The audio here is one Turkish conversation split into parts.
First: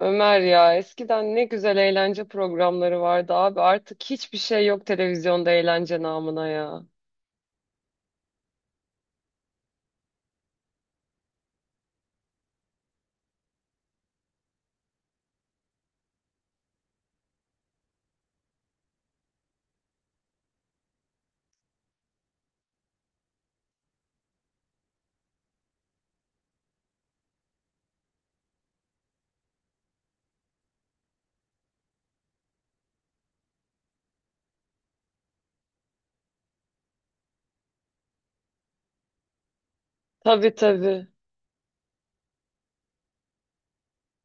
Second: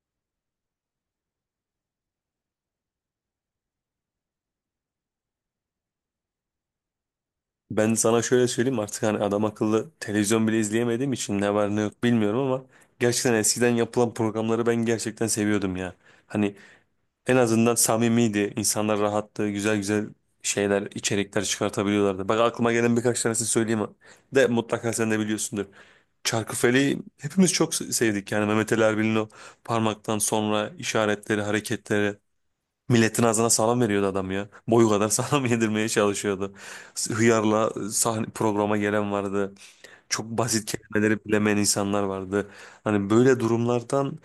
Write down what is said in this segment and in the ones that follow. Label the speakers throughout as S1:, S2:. S1: Ömer ya, eskiden ne güzel eğlence programları vardı abi. Artık hiçbir şey yok televizyonda eğlence namına ya.
S2: Ben sana şöyle söyleyeyim artık hani adam akıllı televizyon bile izleyemediğim için ne var ne yok bilmiyorum ama gerçekten eskiden yapılan programları ben gerçekten seviyordum ya. Hani en azından samimiydi, insanlar rahattı, güzel güzel şeyler, içerikler çıkartabiliyorlardı. Bak aklıma gelen birkaç tanesini söyleyeyim de mutlaka sen de biliyorsundur. Çarkıfele'yi hepimiz çok sevdik, yani Mehmet Ali Erbil'in o parmaktan sonra işaretleri, hareketleri. Milletin ağzına salam veriyordu adam ya. Boyu kadar salam yedirmeye çalışıyordu. Hıyarla sahne programa gelen vardı. Çok
S1: Tabii
S2: basit
S1: tabii.
S2: kelimeleri bilemeyen insanlar vardı. Hani böyle durumlardan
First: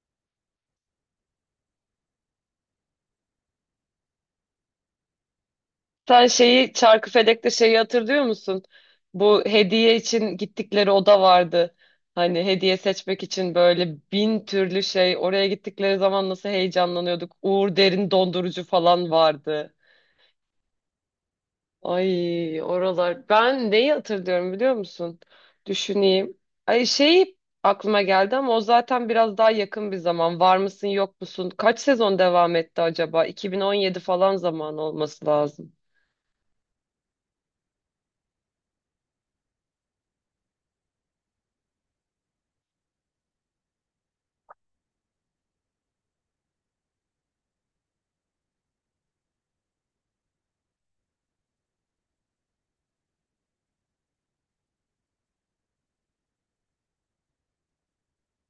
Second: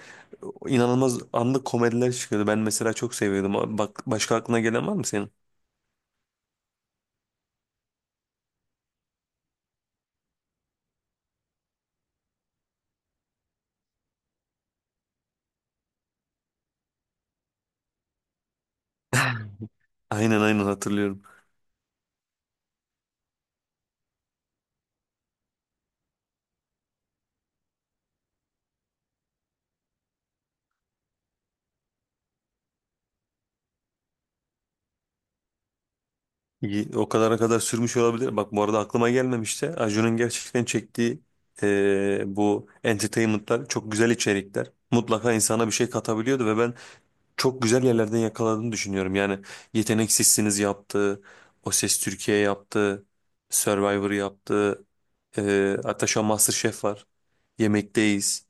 S2: inanılmaz anlık komediler çıkıyordu. Ben mesela çok seviyordum. Bak başka aklına gelen var mı senin?
S1: Sen şeyi Çarkıfelek'te şeyi hatırlıyor musun? Bu hediye için gittikleri oda vardı. Hani hediye seçmek için böyle bin türlü şey. Oraya gittikleri zaman nasıl heyecanlanıyorduk. Uğur Derin dondurucu falan vardı.
S2: Aynen, aynen, hatırlıyorum.
S1: Ay, oralar. Ben neyi hatırlıyorum biliyor musun? Düşüneyim. Ay, şey aklıma geldi ama o zaten biraz daha yakın bir zaman. Var mısın yok musun? Kaç sezon devam etti acaba? 2017 falan zaman olması lazım.
S2: İyi, o kadara kadar sürmüş olabilir. Bak bu arada aklıma gelmemişti. Acun'un gerçekten çektiği bu entertainment'lar çok güzel içerikler. Mutlaka insana bir şey katabiliyordu ve ben çok güzel yerlerden yakaladığını düşünüyorum. Yani Yetenek yaptı, O Ses Türkiye yaptı, Survivor yaptı, hatta şu an MasterChef var, Yemekteyiz.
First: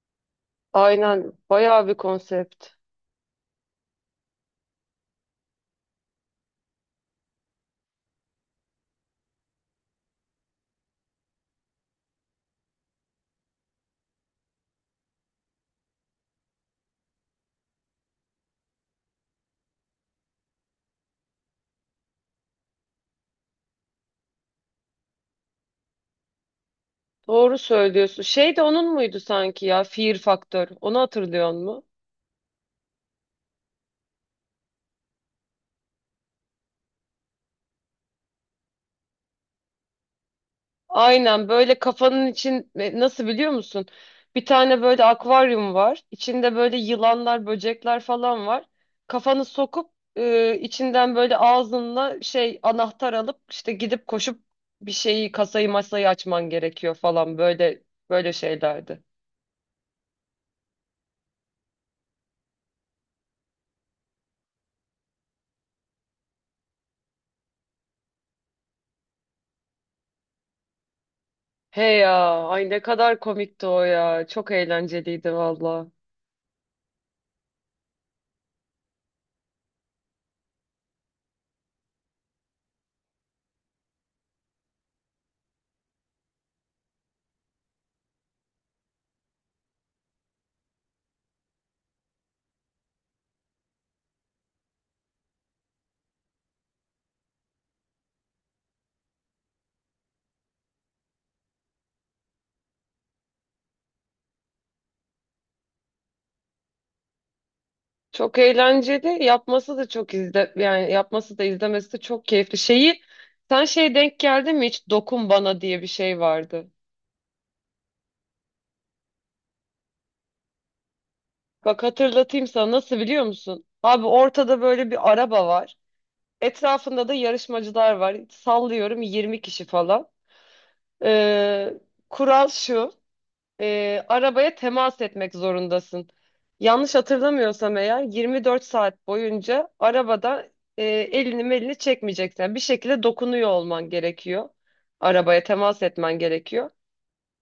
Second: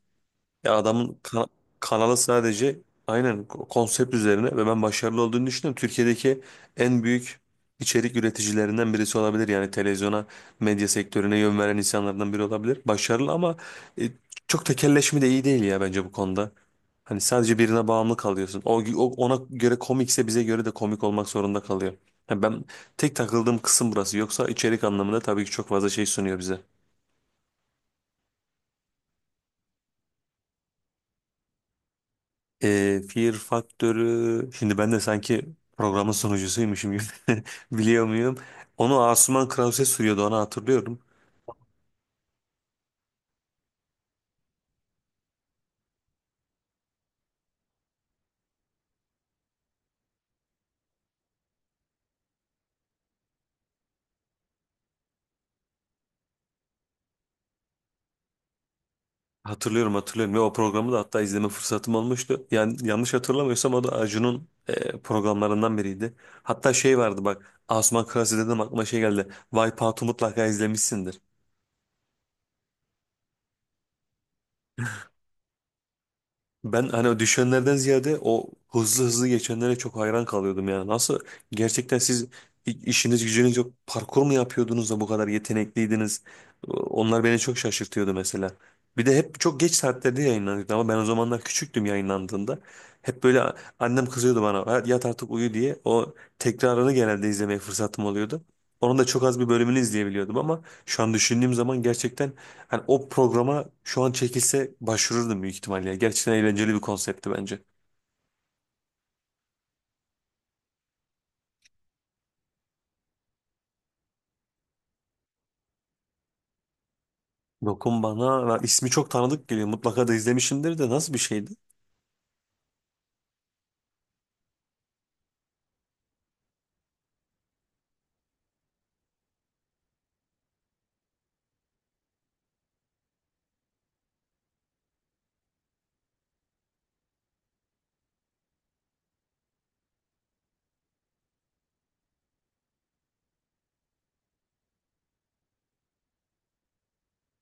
S2: Ya adamın
S1: Aynen, bayağı bir
S2: kanalı
S1: konsept.
S2: sadece aynen konsept üzerine ve ben başarılı olduğunu düşünüyorum. Türkiye'deki en büyük içerik üreticilerinden birisi olabilir. Yani televizyona, medya sektörüne yön veren insanlardan biri olabilir. Başarılı ama e, çok tekelleşme de iyi değil ya bence bu konuda. Hani sadece birine bağımlı kalıyorsun. Ona göre komikse bize göre de komik olmak zorunda kalıyor. Yani ben tek takıldığım kısım burası. Yoksa içerik anlamında tabii ki çok fazla şey sunuyor bize.
S1: Doğru söylüyorsun. Şey de onun muydu sanki ya? Fear Factor. Onu hatırlıyor musun?
S2: Fear Faktörü şimdi ben de sanki programın sunucusuymuşum gibi biliyor muyum? Onu Asuman Krause sürüyordu, onu hatırlıyorum.
S1: Aynen, böyle kafanın için nasıl biliyor musun? Bir tane böyle akvaryum var. İçinde böyle yılanlar, böcekler falan var. Kafanı sokup içinden böyle ağzınla şey anahtar alıp işte gidip koşup bir şeyi, kasayı, masayı açman gerekiyor falan, böyle böyle şeylerdi.
S2: Hatırlıyorum, hatırlıyorum ve o programı da hatta izleme fırsatım olmuştu. Yani yanlış hatırlamıyorsam o da Acun'un programlarından biriydi. Hatta şey vardı, bak Asuman Krause dedim aklıma şey geldi. Wipeout'u mutlaka izlemişsindir.
S1: He ya, ay ne kadar komikti o ya. Çok eğlenceliydi valla.
S2: Ben hani o düşenlerden ziyade o hızlı hızlı geçenlere çok hayran kalıyordum ya. Nasıl gerçekten siz işiniz gücünüz yok, parkur mu yapıyordunuz da bu kadar yetenekliydiniz? Onlar beni çok şaşırtıyordu mesela. Bir de hep çok geç saatlerde yayınlanıyordu ama ben o zamanlar küçüktüm yayınlandığında. Hep böyle annem kızıyordu bana, "Ha, yat artık uyu" diye. O tekrarını genelde izlemeye fırsatım oluyordu. Onun da çok az bir bölümünü izleyebiliyordum ama şu an düşündüğüm zaman gerçekten hani o programa şu an çekilse başvururdum büyük ihtimalle ya. Gerçekten eğlenceli bir konseptti bence.
S1: Çok eğlenceli. Yapması da çok izle yani yapması da izlemesi de çok keyifli. Şeyi sen şeye denk geldi mi hiç, dokun bana diye bir şey vardı.
S2: Dokun bana. Lan ismi çok tanıdık geliyor. Mutlaka da izlemişimdir de, nasıl bir şeydi?
S1: Bak hatırlatayım sana, nasıl biliyor musun? Abi, ortada böyle bir araba var. Etrafında da yarışmacılar var. Sallıyorum 20 kişi falan. Ee, Kural şu: arabaya temas etmek zorundasın. Yanlış hatırlamıyorsam eğer 24 saat boyunca arabada elini melini çekmeyeceksin. Yani bir şekilde dokunuyor olman gerekiyor. Arabaya temas etmen gerekiyor.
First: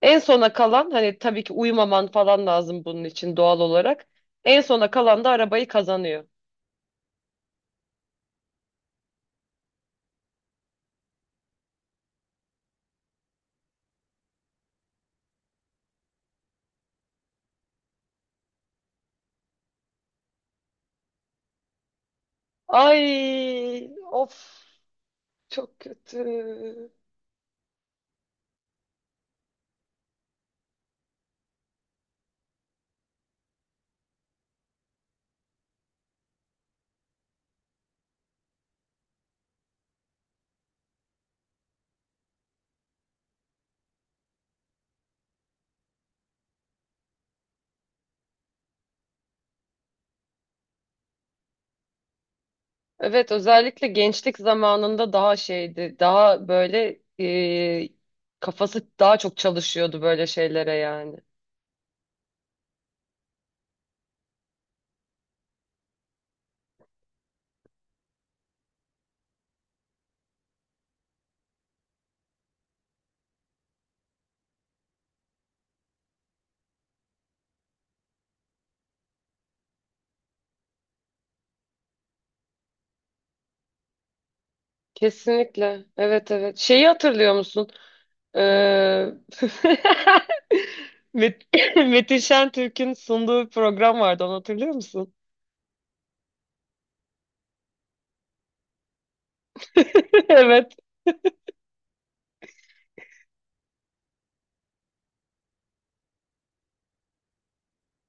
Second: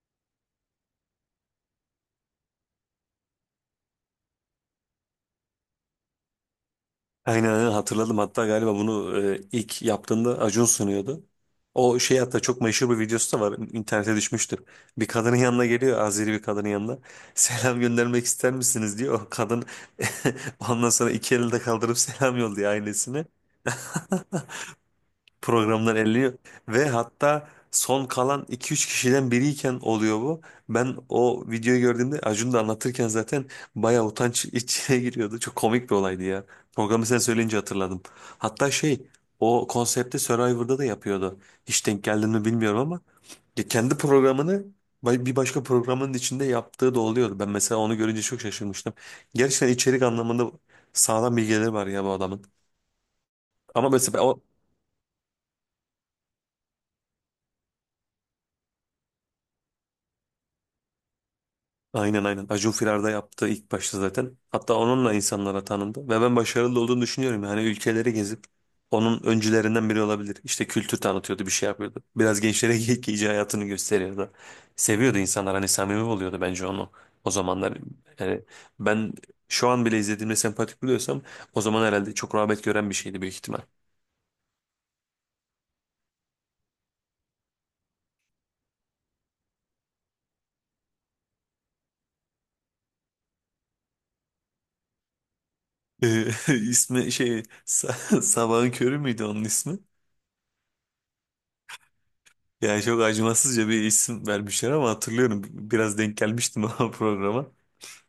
S1: En sona kalan, hani tabii ki uyumaman falan lazım bunun için doğal olarak. En sona kalan da arabayı kazanıyor.
S2: Aynen, aynen hatırladım. Hatta galiba bunu ilk yaptığında Acun sunuyordu. O şey hatta, çok meşhur bir videosu da var. İnternete düşmüştür. Bir kadının yanına geliyor. Azeri bir kadının yanına. Selam göndermek ister misiniz, diyor. O kadın ondan sonra iki elinde kaldırıp selam yolluyor ailesine.
S1: Ay of, çok
S2: Programdan
S1: kötü.
S2: eleniyor ve hatta son kalan iki üç kişiden biriyken oluyor bu. Ben o videoyu gördüğümde, Acun da anlatırken zaten bayağı utanç içine giriyordu. Çok komik bir olaydı ya. Programı sen söyleyince hatırladım. Hatta şey, o konsepti Survivor'da da yapıyordu. Hiç denk geldin mi bilmiyorum ama ya kendi programını bir başka programın içinde yaptığı da oluyordu. Ben mesela onu görünce çok şaşırmıştım. Gerçekten içerik anlamında sağlam bilgileri var ya bu adamın.
S1: Evet, özellikle
S2: Ama mesela
S1: gençlik
S2: o.
S1: zamanında daha şeydi, daha böyle kafası daha çok çalışıyordu böyle şeylere yani.
S2: Aynen, aynen. Acun Firar'da yaptığı ilk başta zaten. Hatta onunla insanlara tanındı. Ve ben başarılı olduğunu düşünüyorum. Yani ülkeleri gezip onun öncülerinden biri olabilir. İşte kültür tanıtıyordu, bir şey yapıyordu. Biraz gençlere hayatını gösteriyordu. Seviyordu insanlar. Hani samimi oluyordu bence onu. O zamanlar yani ben şu an bile izlediğimde sempatik buluyorsam, o zaman herhalde çok rağbet gören bir şeydi büyük ihtimal.
S1: Kesinlikle. Evet, evet. Şeyi hatırlıyor musun? Ee, Met Metin Şentürk'ün sunduğu bir program vardı, onu hatırlıyor musun?
S2: Ee, ismi şey, Sabahın Körü müydü onun ismi?
S1: Evet.
S2: Yani çok acımasızca bir isim vermişler ama hatırlıyorum, biraz denk gelmiştim o programa.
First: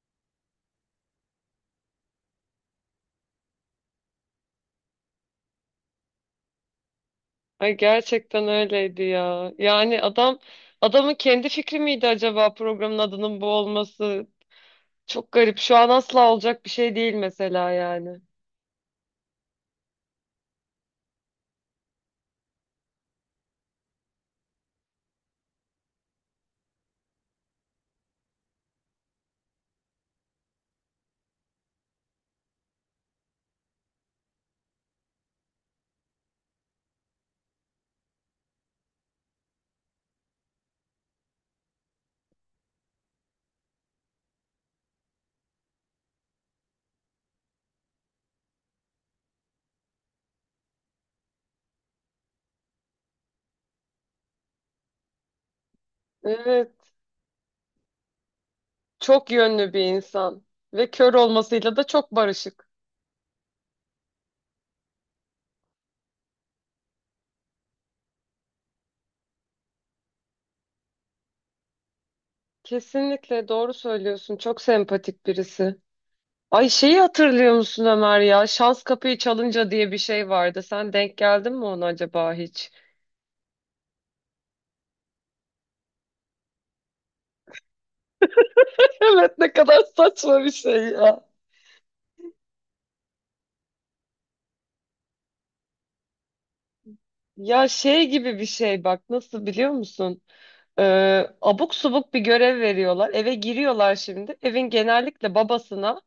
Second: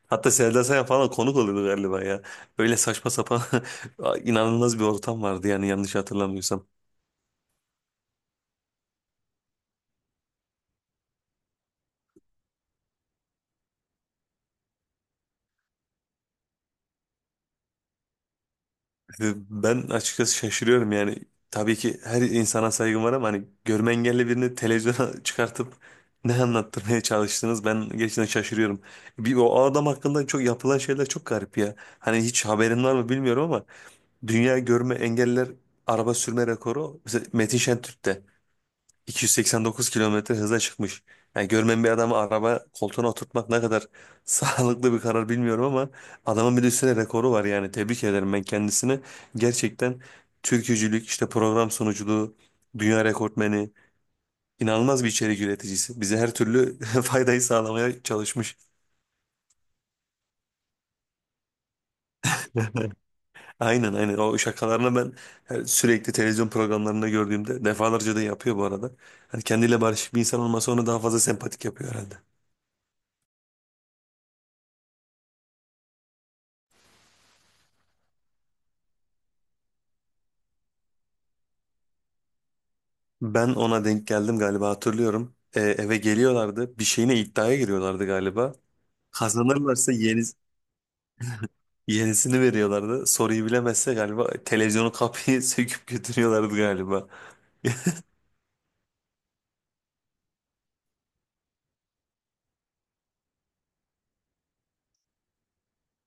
S2: Hatta Selda Sayan falan konuk oluyordu galiba ya. Öyle saçma sapan inanılmaz bir ortam vardı yani yanlış hatırlamıyorsam.
S1: Ay, gerçekten öyleydi ya. Yani adamın kendi fikri miydi acaba programın adının bu olması? Çok garip. Şu an asla olacak bir şey değil mesela yani.
S2: Ben açıkçası şaşırıyorum yani. Tabii ki her insana saygım var ama hani görme engelli birini televizyona çıkartıp ne anlattırmaya çalıştınız, ben gerçekten şaşırıyorum. Bir, o adam hakkında çok yapılan şeyler çok garip ya. Hani hiç haberin var mı bilmiyorum ama dünya görme engeller araba sürme rekoru mesela Metin Şentürk'te, 289 kilometre hıza çıkmış. Yani görmeyen bir adamı araba koltuğuna oturtmak ne kadar sağlıklı bir karar bilmiyorum ama adamın bir de üstüne rekoru var, yani tebrik ederim ben kendisini. Gerçekten türkücülük, işte program sunuculuğu, dünya rekortmeni, inanılmaz bir içerik üreticisi. Bize her
S1: Evet.
S2: türlü faydayı sağlamaya çalışmış.
S1: Çok yönlü bir insan ve kör olmasıyla da çok barışık.
S2: Aynen, aynen o şakalarını ben, yani sürekli televizyon programlarında gördüğümde defalarca da yapıyor bu arada. Hani kendiyle barışık bir insan olmasa onu daha fazla sempatik yapıyor herhalde.
S1: Kesinlikle doğru söylüyorsun. Çok sempatik birisi. Ay, şeyi hatırlıyor musun Ömer ya? Şans Kapıyı Çalınca diye bir şey vardı. Sen denk geldin mi ona acaba hiç?
S2: Ben ona denk geldim galiba, hatırlıyorum. Eve geliyorlardı, bir şeyine iddiaya giriyorlardı galiba.
S1: Evet, ne kadar
S2: Kazanırlarsa
S1: saçma bir şey ya.
S2: yenisini veriyorlardı. Soruyu bilemezse galiba televizyonu, kapıyı söküp götürüyorlardı galiba.
S1: Ya, şey gibi bir şey, bak, nasıl biliyor musun? Abuk subuk bir görev veriyorlar. Eve giriyorlar şimdi. Evin genellikle babasına.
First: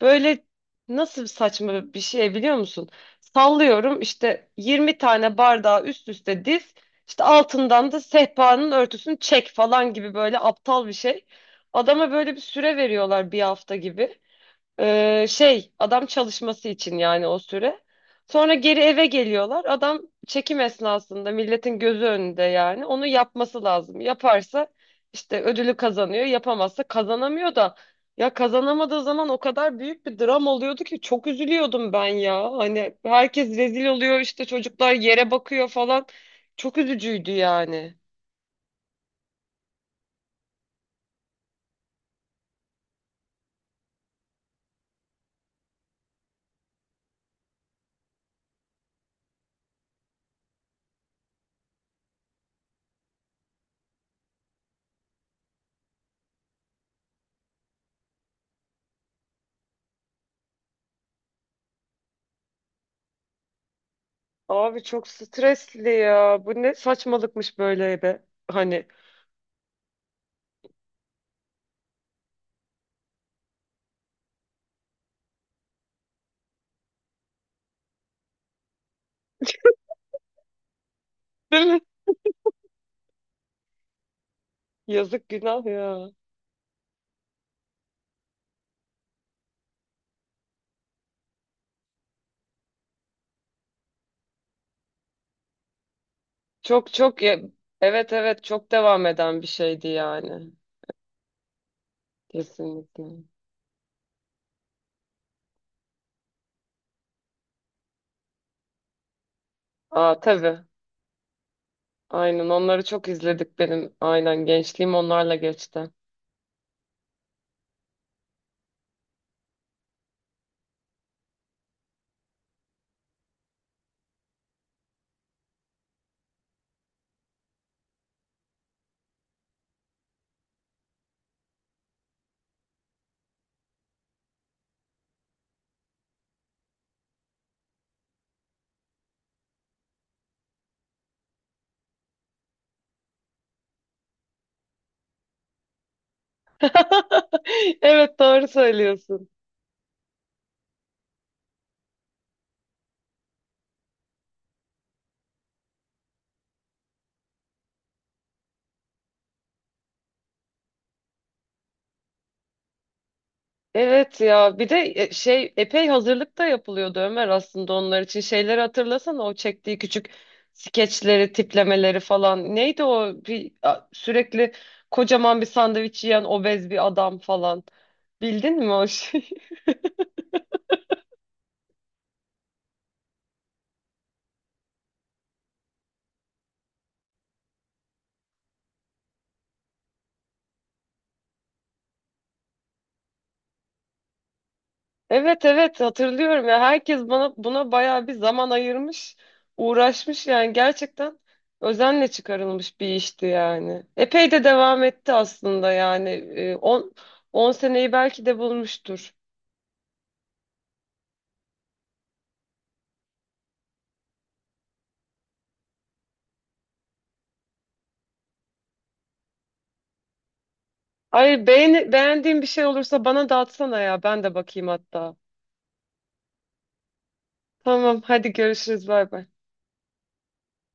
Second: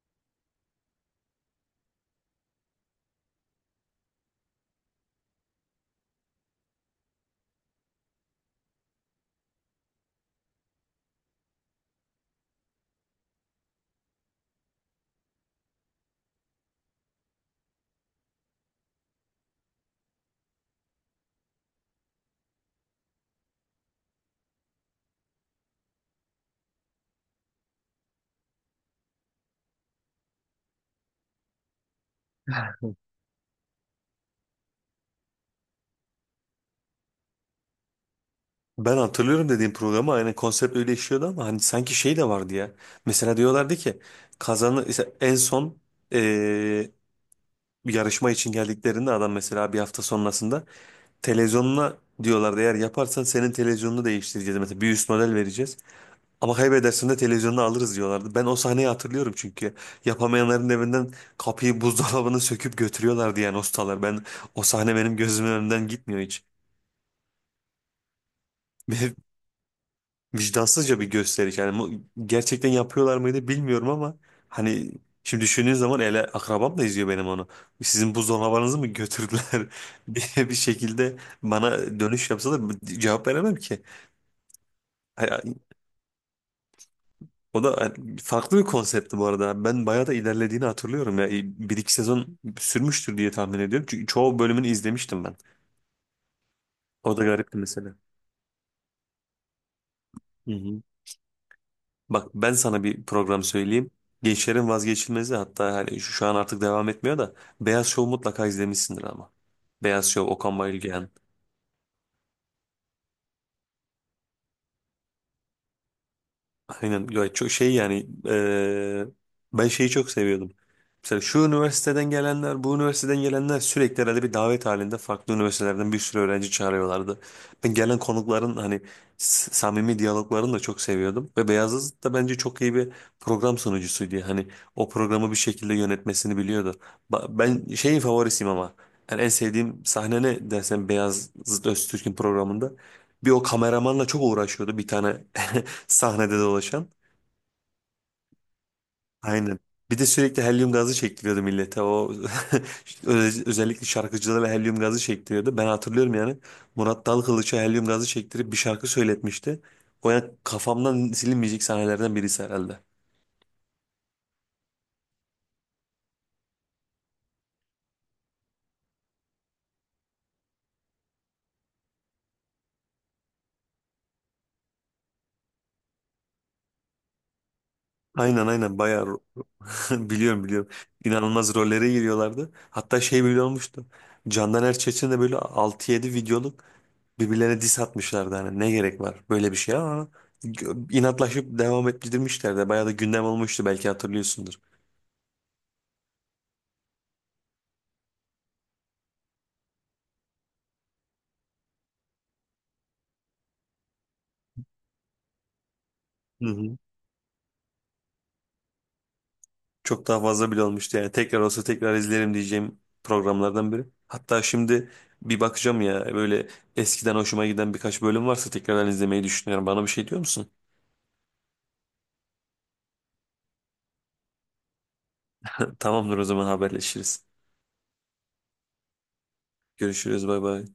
S1: Böyle, nasıl saçma bir şey biliyor musun? Sallıyorum işte 20 tane bardağı üst üste diz, işte altından da sehpanın örtüsünü çek falan gibi böyle aptal bir şey. Adama böyle bir süre veriyorlar, bir hafta gibi. Şey, adam çalışması için yani, o süre. Sonra geri eve geliyorlar. Adam çekim esnasında milletin gözü önünde yani onu yapması lazım. Yaparsa işte ödülü kazanıyor. Yapamazsa kazanamıyor da, ya, kazanamadığı zaman o kadar büyük bir dram oluyordu ki, çok üzülüyordum ben ya. Hani herkes rezil oluyor, işte çocuklar yere bakıyor falan. Çok üzücüydü yani.
S2: Ben hatırlıyorum, dediğim programı aynen konsept öyle işliyordu ama hani sanki şey de vardı ya. Mesela diyorlardı ki kazanı işte en son, eee, bir yarışma için geldiklerinde adam mesela bir hafta sonrasında televizyonuna diyorlardı, eğer yaparsan senin televizyonunu değiştireceğiz, mesela bir üst model vereceğiz. Ama kaybedersen de televizyonunu alırız diyorlardı. Ben o sahneyi hatırlıyorum çünkü yapamayanların evinden kapıyı, buzdolabını söküp götürüyorlardı yani ustalar. Ben o
S1: Abi,
S2: sahne
S1: çok
S2: benim gözümün önünden
S1: stresli
S2: gitmiyor hiç.
S1: ya. Bu ne saçmalıkmış böyle be. Hani
S2: Vicdansızca bir gösteriş. Yani gerçekten yapıyorlar mıydı bilmiyorum ama hani şimdi düşündüğün zaman ele akrabam da izliyor benim onu. Sizin buzdolabınızı mı götürdüler diye bir şekilde
S1: değil mi?
S2: bana dönüş yapsa da cevap veremem ki.
S1: Yazık,
S2: Hani
S1: günah ya.
S2: o da farklı bir konseptti bu arada. Ben bayağı da ilerlediğini hatırlıyorum ya. Bir iki sezon sürmüştür diye tahmin ediyorum. Çünkü çoğu bölümünü izlemiştim ben.
S1: Çok
S2: O
S1: çok
S2: da
S1: ya-
S2: garipti mesela.
S1: evet, evet, çok devam eden bir şeydi yani.
S2: Hı hı. Bak ben sana
S1: Kesinlikle.
S2: bir program söyleyeyim. Gençlerin vazgeçilmezi, hatta hani şu an artık devam etmiyor da, Beyaz Şov mutlaka izlemişsindir ama. Beyaz
S1: Aa,
S2: Şov,
S1: tabii.
S2: Okan Bayülgen.
S1: Aynen, onları çok izledik benim. Aynen, gençliğim onlarla geçti.
S2: Aynen ya, çok şey yani ben şeyi çok seviyordum. Mesela şu üniversiteden gelenler, bu üniversiteden gelenler, sürekli herhalde bir davet halinde farklı üniversitelerden bir sürü öğrenci çağırıyorlardı. Ben gelen konukların hani samimi diyaloglarını da çok seviyordum. Ve Beyazıt da bence çok iyi bir program sunucusuydu. Hani o programı bir şekilde yönetmesini biliyordu. Ben şeyin favorisiyim ama yani en sevdiğim sahne ne dersen Beyazıt Öztürk'ün programında. Bir o kameramanla çok uğraşıyordu, bir tane sahnede dolaşan.
S1: Evet, doğru söylüyorsun.
S2: Aynen. Bir de sürekli helyum gazı çektiriyordu millete. O özellikle şarkıcılara helyum gazı çektiriyordu. Ben hatırlıyorum yani. Murat Dalkılıç'a helyum gazı çektirip bir şarkı söyletmişti. O yani kafamdan silinmeyecek sahnelerden birisi herhalde.
S1: Evet ya, bir de şey, epey hazırlık da yapılıyordu Ömer aslında onlar için. Şeyleri hatırlasana, o çektiği küçük skeçleri, tiplemeleri falan. Neydi o bir sürekli kocaman bir sandviç yiyen obez bir adam falan.
S2: Aynen,
S1: Bildin mi
S2: aynen
S1: o
S2: bayağı
S1: şeyi?
S2: biliyorum, biliyorum. İnanılmaz rollere giriyorlardı. Hatta şey bile olmuştu. Candan Erçetin de böyle altı yedi videoluk birbirlerine diss atmışlardı. Hani ne gerek var böyle bir şeye ama inatlaşıp devam ettirmişlerdi. Bayağı da gündem olmuştu, belki hatırlıyorsundur.
S1: Evet, evet, hatırlıyorum ya, herkes bana buna bayağı bir zaman ayırmış, uğraşmış yani, gerçekten özenle çıkarılmış bir işti yani. Epey de devam etti aslında, yani
S2: Hı hı.
S1: 10 seneyi belki de bulmuştur.
S2: Çok daha fazla bile olmuştu yani. Tekrar olsa tekrar izlerim diyeceğim programlardan biri. Hatta şimdi bir bakacağım ya, böyle eskiden hoşuma giden birkaç bölüm varsa tekrardan izlemeyi düşünüyorum. Bana bir şey diyor musun?
S1: Ay, beğendiğin bir şey olursa bana da atsana ya, ben de bakayım hatta.
S2: Tamamdır, o zaman haberleşiriz.
S1: Tamam, hadi görüşürüz, bay bay.
S2: Görüşürüz, bay bay.